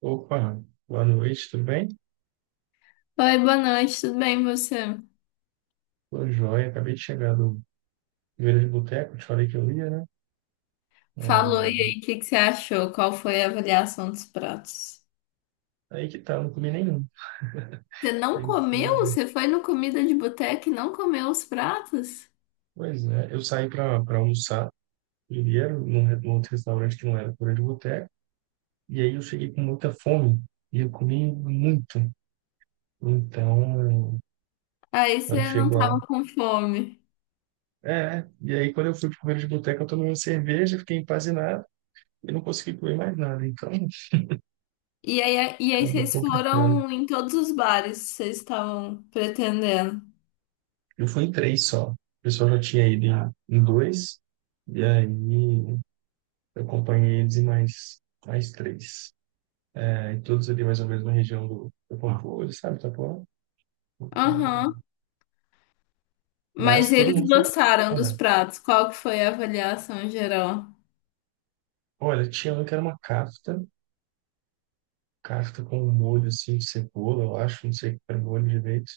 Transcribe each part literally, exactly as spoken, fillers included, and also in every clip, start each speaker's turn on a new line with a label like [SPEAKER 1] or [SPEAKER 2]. [SPEAKER 1] Opa, boa noite, tudo bem?
[SPEAKER 2] Oi, boa noite, tudo bem você?
[SPEAKER 1] Tô joia, acabei de chegar do Feira de Boteco, te falei que eu ia, né?
[SPEAKER 2] Falou, e
[SPEAKER 1] É,
[SPEAKER 2] aí, o que que você achou? Qual foi a avaliação dos pratos?
[SPEAKER 1] aí que tá, eu não comi nenhum.
[SPEAKER 2] Você não
[SPEAKER 1] Eu
[SPEAKER 2] comeu?
[SPEAKER 1] fui.
[SPEAKER 2] Você foi no comida de boteca e não comeu os pratos?
[SPEAKER 1] Pois é, eu saí pra, pra almoçar primeiro num, re- num outro restaurante que não era Feira de Boteco, e aí eu cheguei com muita fome e eu comi muito. Então,
[SPEAKER 2] Aí
[SPEAKER 1] quando
[SPEAKER 2] você não
[SPEAKER 1] chegou lá.
[SPEAKER 2] tava com fome.
[SPEAKER 1] É, e aí quando eu fui pro Feira de Boteco, eu tomei uma cerveja, fiquei empanzinado e não consegui comer mais nada. Então,
[SPEAKER 2] E aí, e aí
[SPEAKER 1] acabou
[SPEAKER 2] vocês
[SPEAKER 1] complicando.
[SPEAKER 2] foram em todos os bares que vocês estavam pretendendo.
[SPEAKER 1] Eu fui em três só. O pessoal já tinha ido em, em dois, e aí eu acompanhei eles em mais, mais três. É, e todos ali mais ou menos na região do, do sabe, Itapuã? Então,
[SPEAKER 2] Aham.
[SPEAKER 1] mas
[SPEAKER 2] Mas
[SPEAKER 1] todo
[SPEAKER 2] eles
[SPEAKER 1] mundo
[SPEAKER 2] gostaram
[SPEAKER 1] foi.
[SPEAKER 2] dos
[SPEAKER 1] É.
[SPEAKER 2] pratos. Qual que foi a avaliação geral?
[SPEAKER 1] Olha, tinha um que era uma kafta, kafta com um molho assim de cebola, eu acho, não sei o que era o molho direito.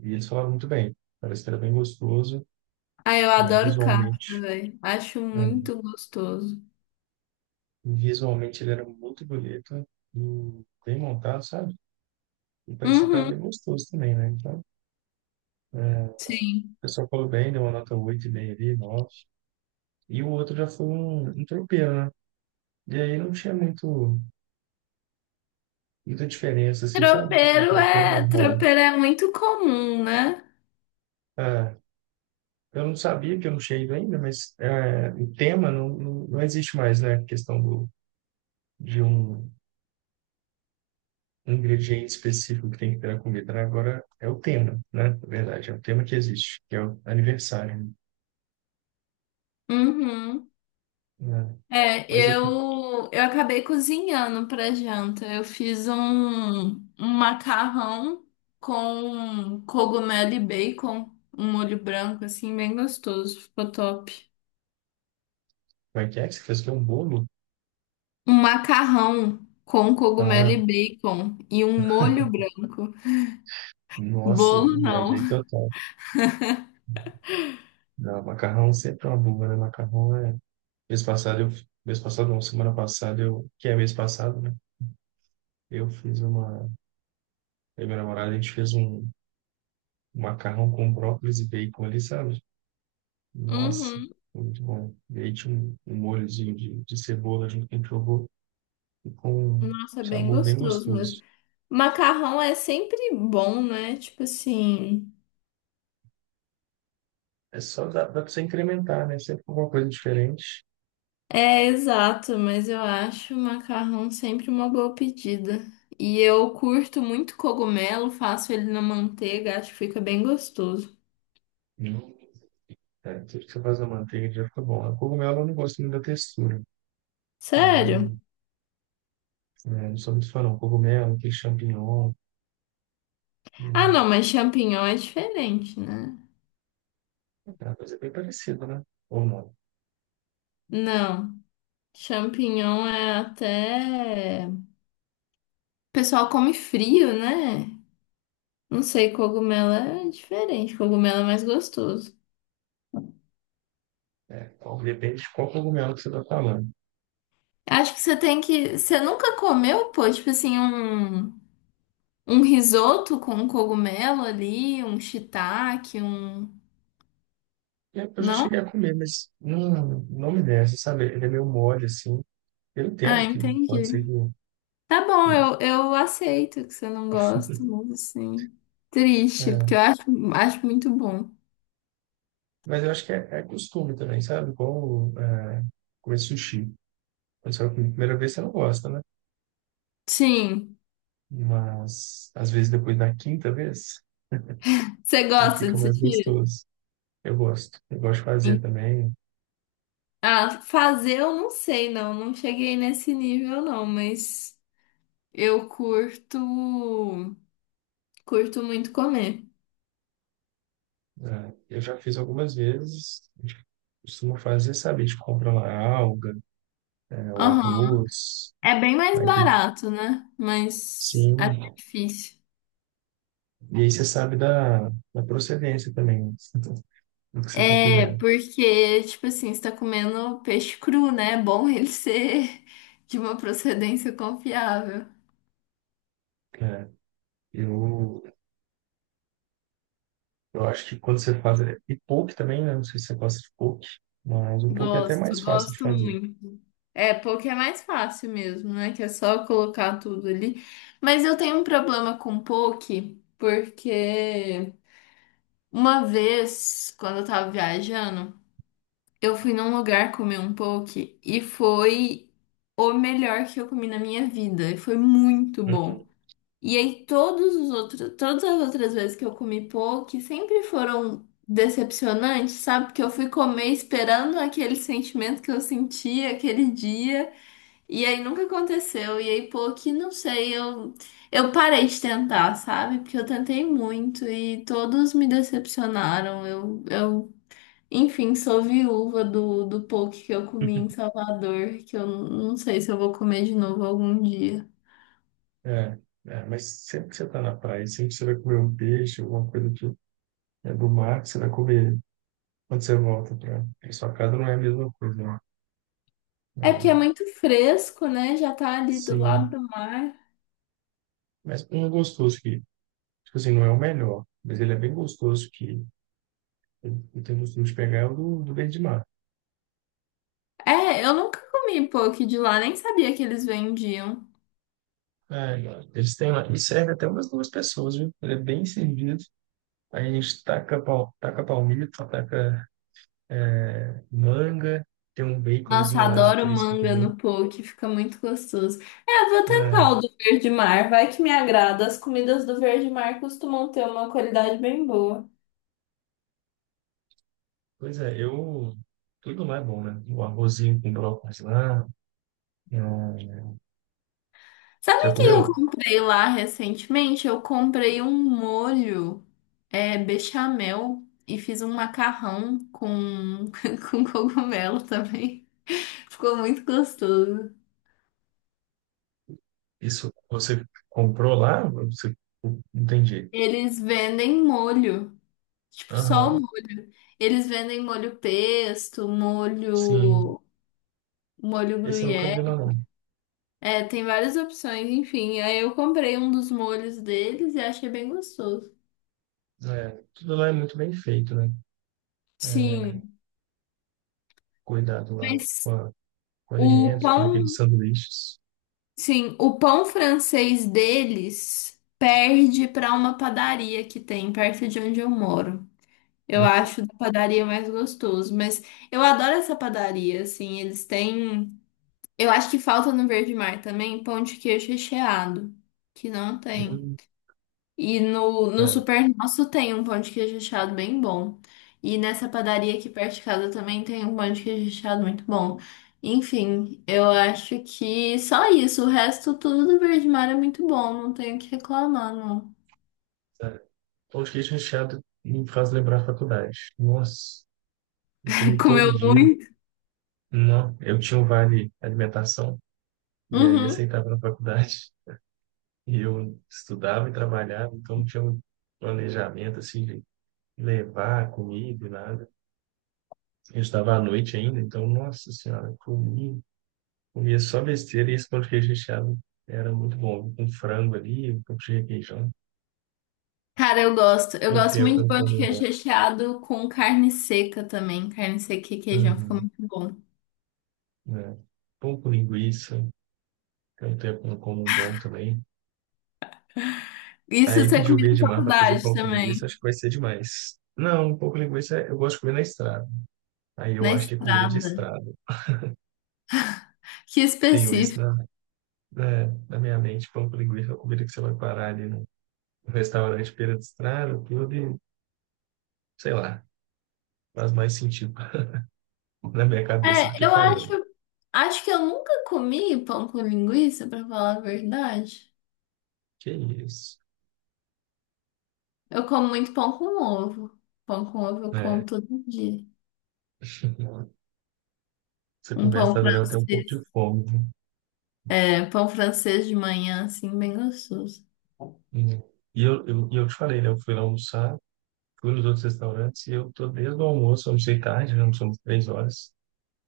[SPEAKER 1] E eles falaram muito bem, parece que era bem gostoso,
[SPEAKER 2] Ah, eu
[SPEAKER 1] é,
[SPEAKER 2] adoro cacto,
[SPEAKER 1] visualmente.
[SPEAKER 2] velho. Acho
[SPEAKER 1] É,
[SPEAKER 2] muito gostoso.
[SPEAKER 1] visualmente ele era muito bonito e bem montado, sabe? E parecia que tava
[SPEAKER 2] Uhum.
[SPEAKER 1] bem gostoso também, né? Então, é, o
[SPEAKER 2] Sim.
[SPEAKER 1] pessoal falou bem, deu uma nota oito vírgula cinco ali, nove. E o outro já foi um, um tropeiro, né? E aí não tinha muito, muita diferença, assim, sabe? Um
[SPEAKER 2] Tropeiro
[SPEAKER 1] tropeiro
[SPEAKER 2] é,
[SPEAKER 1] normal.
[SPEAKER 2] tropeiro é muito comum, né?
[SPEAKER 1] Ah, eu não sabia que eu não tinha ido ainda, mas é, o tema não, não, não existe mais, né? A questão do, de um ingrediente específico que tem que ter na comida, né? Agora é o tema, né? Na verdade, é o tema que existe, que é o aniversário,
[SPEAKER 2] Uhum.
[SPEAKER 1] né?
[SPEAKER 2] É,
[SPEAKER 1] Mas eu... Como
[SPEAKER 2] eu, eu acabei cozinhando para janta. Eu fiz um, um macarrão com cogumelo e bacon, um molho branco, assim, bem gostoso. Ficou top.
[SPEAKER 1] é que é? Que Você fez que é um bolo?
[SPEAKER 2] Um macarrão com cogumelo e
[SPEAKER 1] Ah,
[SPEAKER 2] bacon e um molho branco.
[SPEAKER 1] nossa, eu
[SPEAKER 2] Bolo não.
[SPEAKER 1] viajei total. Não, macarrão sempre é uma bomba, né? Macarrão é. Mês passado, eu... mês passado, não, semana passada, eu... que é mês passado, né? Eu fiz uma. Eu e minha namorada, a gente fez um um macarrão com brócolis e bacon ali, sabe? Nossa,
[SPEAKER 2] Uhum.
[SPEAKER 1] foi muito bom. E aí tinha um, um molhozinho de... de cebola junto que a gente jogou, e com um
[SPEAKER 2] Nossa, é bem
[SPEAKER 1] sabor bem
[SPEAKER 2] gostoso mesmo.
[SPEAKER 1] gostoso.
[SPEAKER 2] Macarrão é sempre bom, né? Tipo assim.
[SPEAKER 1] É só dá, dá pra você incrementar, né? Sempre com alguma coisa diferente.
[SPEAKER 2] É, exato, mas eu acho o macarrão sempre uma boa pedida. E eu curto muito cogumelo, faço ele na manteiga, acho que fica bem gostoso.
[SPEAKER 1] Hum. É, tudo que você faz na manteiga já fica bom. A cogumelo eu não gosto muito da textura. Eu
[SPEAKER 2] Sério?
[SPEAKER 1] não- né? Não sou muito fã, não. Cogumelo, aquele champignon.
[SPEAKER 2] Ah,
[SPEAKER 1] Hum,
[SPEAKER 2] não, mas champignon é diferente, né?
[SPEAKER 1] é uma coisa bem parecida, né? Ou não.
[SPEAKER 2] Não, champignon é até. O pessoal come frio, né? Não sei, cogumelo é diferente, cogumelo é mais gostoso.
[SPEAKER 1] É, então, depende de qual cogumelo que você está falando.
[SPEAKER 2] Acho que você tem que. Você nunca comeu, pô, tipo assim, um. Um risoto com um cogumelo ali, um shiitake, um.
[SPEAKER 1] E eu já cheguei
[SPEAKER 2] Não?
[SPEAKER 1] a comer, mas não, não me desce, sabe? Ele é meio mole, assim. Eu
[SPEAKER 2] Ah,
[SPEAKER 1] entendo que pode ser
[SPEAKER 2] entendi.
[SPEAKER 1] que.
[SPEAKER 2] Tá bom, eu, eu aceito que você não gosta, mas assim. Triste,
[SPEAKER 1] É,
[SPEAKER 2] porque eu acho, acho muito bom.
[SPEAKER 1] mas eu acho que é, é costume também, sabe? Igual é, comer sushi. Quando você vai comer a primeira vez, você não gosta, né?
[SPEAKER 2] Sim.
[SPEAKER 1] Mas às vezes depois da quinta vez,
[SPEAKER 2] Você
[SPEAKER 1] né,
[SPEAKER 2] gosta
[SPEAKER 1] fica
[SPEAKER 2] de
[SPEAKER 1] mais
[SPEAKER 2] sushi?
[SPEAKER 1] gostoso. Eu gosto. Eu gosto de fazer
[SPEAKER 2] Sim.
[SPEAKER 1] também.
[SPEAKER 2] Ah, fazer eu não sei, não. Não cheguei nesse nível, não, mas eu curto. Curto muito comer.
[SPEAKER 1] É, eu já fiz algumas vezes. A gente costuma fazer, sabe? A gente compra lá alga, é, o
[SPEAKER 2] Aham.
[SPEAKER 1] arroz,
[SPEAKER 2] É bem mais
[SPEAKER 1] aí tem-
[SPEAKER 2] barato, né? Mas acho
[SPEAKER 1] sim.
[SPEAKER 2] difícil.
[SPEAKER 1] E aí você sabe da, da procedência também do que você está
[SPEAKER 2] É,
[SPEAKER 1] comendo.
[SPEAKER 2] porque, tipo assim, você tá comendo peixe cru, né? É bom ele ser de uma procedência confiável.
[SPEAKER 1] É, eu, eu acho que quando você faz. É, e poke também, né? Não sei se você gosta de poke, mas o poke é até
[SPEAKER 2] Gosto,
[SPEAKER 1] mais fácil de
[SPEAKER 2] gosto
[SPEAKER 1] fazer.
[SPEAKER 2] muito. É, porque é mais fácil mesmo, né? Que é só colocar tudo ali. Mas eu tenho um problema com poke, porque uma vez, quando eu tava viajando, eu fui num lugar comer um poke e foi o melhor que eu comi na minha vida. E foi muito bom.
[SPEAKER 1] Uhum.
[SPEAKER 2] E aí todos os outros, todas as outras vezes que eu comi poke sempre foram decepcionantes, sabe? Porque eu fui comer esperando aquele sentimento que eu sentia aquele dia, e aí nunca aconteceu. E aí poke, não sei, eu eu parei de tentar, sabe? Porque eu tentei muito e todos me decepcionaram. Eu eu Enfim, sou viúva do, do poke que eu comi em Salvador, que eu não sei se eu vou comer de novo algum dia.
[SPEAKER 1] É, é, mas sempre que você está na praia, sempre que você vai comer um peixe, alguma coisa que é do mar, que você vai comer quando você volta para sua casa, não é a mesma coisa, né?
[SPEAKER 2] É porque é
[SPEAKER 1] Não,
[SPEAKER 2] muito fresco, né? Já tá ali do
[SPEAKER 1] sim.
[SPEAKER 2] lado do mar.
[SPEAKER 1] Mas um gostoso que, tipo assim, não é o melhor, mas ele é bem gostoso que eu eu tenho costume de pegar é o do, do verde mar.
[SPEAKER 2] É, eu nunca comi poke de lá, nem sabia que eles vendiam.
[SPEAKER 1] É, eles têm lá, e serve até umas duas pessoas, viu? Ele é bem servido. Aí a gente taca, pal, taca palmito, taca manga, tem um
[SPEAKER 2] Nossa,
[SPEAKER 1] baconzinho lá de
[SPEAKER 2] adoro
[SPEAKER 1] Cristo
[SPEAKER 2] manga
[SPEAKER 1] também.
[SPEAKER 2] no poke, fica muito gostoso. É, eu vou
[SPEAKER 1] Né?
[SPEAKER 2] tentar o do Verde Mar, vai que me agrada. As comidas do Verde Mar costumam ter uma qualidade bem boa.
[SPEAKER 1] Pois é, eu. Tudo lá é bom, né? O arrozinho com brócolis lá. É,
[SPEAKER 2] Sabe
[SPEAKER 1] já
[SPEAKER 2] o que eu
[SPEAKER 1] comeu?
[SPEAKER 2] comprei lá recentemente? Eu comprei um molho, é, bechamel e fiz um macarrão com, com cogumelo também. Ficou muito gostoso.
[SPEAKER 1] Isso você comprou lá? Você... não entendi.
[SPEAKER 2] Eles vendem molho, tipo só o molho. Eles vendem molho pesto,
[SPEAKER 1] Sim,
[SPEAKER 2] molho, molho
[SPEAKER 1] esse eu nunca vi
[SPEAKER 2] gruyère.
[SPEAKER 1] lá não.
[SPEAKER 2] É, tem várias opções, enfim. Aí eu comprei um dos molhos deles e achei bem gostoso.
[SPEAKER 1] É, tudo lá é muito bem feito, né? É,
[SPEAKER 2] Sim,
[SPEAKER 1] cuidado lá com,
[SPEAKER 2] mas
[SPEAKER 1] a, com
[SPEAKER 2] o
[SPEAKER 1] alimentos, tudo aqueles
[SPEAKER 2] pão,
[SPEAKER 1] sanduíches,
[SPEAKER 2] sim, o pão francês deles perde para uma padaria que tem perto de onde eu moro. Eu
[SPEAKER 1] né?
[SPEAKER 2] acho da padaria mais gostoso, mas eu adoro essa padaria, assim, eles têm. Eu acho que falta no Verde Mar também pão de queijo recheado, que não tem.
[SPEAKER 1] Hum,
[SPEAKER 2] E no, no
[SPEAKER 1] é,
[SPEAKER 2] Super Nosso tem um pão de queijo recheado bem bom. E nessa padaria aqui perto de casa também tem um pão de queijo recheado muito bom. Enfim, eu acho que só isso. O resto tudo do Verde Mar é muito bom, não tenho o que reclamar, não.
[SPEAKER 1] sério. Pão de queijo recheado me faz lembrar a faculdade. Nossa, eu comi todo
[SPEAKER 2] Comeu
[SPEAKER 1] dia.
[SPEAKER 2] muito.
[SPEAKER 1] Não, eu tinha um vale alimentação e aí
[SPEAKER 2] Uhum.
[SPEAKER 1] aceitava na faculdade. E eu estudava e trabalhava, então não tinha um planejamento assim de levar comida, e nada. Eu estudava à noite ainda, então, nossa senhora, comi. Comia só besteira e esse pão de queijo recheado era muito bom. Com frango ali, um pouco de requeijão.
[SPEAKER 2] Cara, eu gosto. Eu
[SPEAKER 1] Tem
[SPEAKER 2] gosto
[SPEAKER 1] tempo
[SPEAKER 2] muito
[SPEAKER 1] que eu
[SPEAKER 2] de
[SPEAKER 1] não
[SPEAKER 2] pão de
[SPEAKER 1] como um
[SPEAKER 2] queijo
[SPEAKER 1] bom.
[SPEAKER 2] recheado com carne seca também. Carne seca e queijão fica
[SPEAKER 1] Uhum,
[SPEAKER 2] muito bom.
[SPEAKER 1] né? Pão com linguiça, tem tempo que eu não como um bom também.
[SPEAKER 2] Isso
[SPEAKER 1] Aí
[SPEAKER 2] você
[SPEAKER 1] pedi o
[SPEAKER 2] comia na
[SPEAKER 1] verde mar para fazer
[SPEAKER 2] faculdade
[SPEAKER 1] pão com linguiça,
[SPEAKER 2] também,
[SPEAKER 1] acho que vai ser demais. Não, um pouco de linguiça eu gosto de comer na estrada. Aí eu
[SPEAKER 2] na
[SPEAKER 1] acho que é comida de
[SPEAKER 2] estrada.
[SPEAKER 1] estrada.
[SPEAKER 2] Que
[SPEAKER 1] Tenho isso
[SPEAKER 2] específico.
[SPEAKER 1] na, na, na minha mente. Pão com linguiça é a comida que você vai parar ali no restaurante beira de estrada, tudo e, sei lá, faz mais sentido na minha cabeça do
[SPEAKER 2] É,
[SPEAKER 1] que
[SPEAKER 2] eu acho,
[SPEAKER 1] falando.
[SPEAKER 2] acho que eu nunca comi pão com linguiça, pra falar a verdade.
[SPEAKER 1] Que isso.
[SPEAKER 2] Eu como muito pão com ovo. Pão com ovo eu como
[SPEAKER 1] É,
[SPEAKER 2] todo dia.
[SPEAKER 1] essa
[SPEAKER 2] Um pão
[SPEAKER 1] conversa dela eu tenho um pouco
[SPEAKER 2] francês.
[SPEAKER 1] de fome.
[SPEAKER 2] É, pão francês de manhã, assim, bem gostoso.
[SPEAKER 1] Viu? E eu, eu, e eu te falei, né? Eu fui lá almoçar, fui nos outros restaurantes e eu tô desde o almoço, eu almocei tarde, já almoçamos três horas,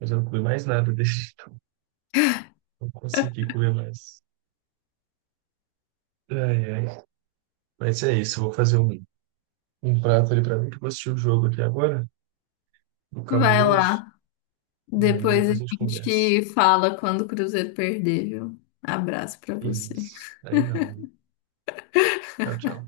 [SPEAKER 1] mas eu não comi mais nada desde então. Não consegui comer mais. Ai, ai. Mas é isso, eu vou fazer um, um prato ali pra mim, que eu vou assistir o jogo aqui agora, do
[SPEAKER 2] Vai
[SPEAKER 1] Cabuloso,
[SPEAKER 2] lá.
[SPEAKER 1] e aí
[SPEAKER 2] Depois a
[SPEAKER 1] depois a gente conversa.
[SPEAKER 2] gente fala quando o Cruzeiro perder, viu? Abraço pra
[SPEAKER 1] Que
[SPEAKER 2] você.
[SPEAKER 1] isso. Aí não. Tchau, tchau.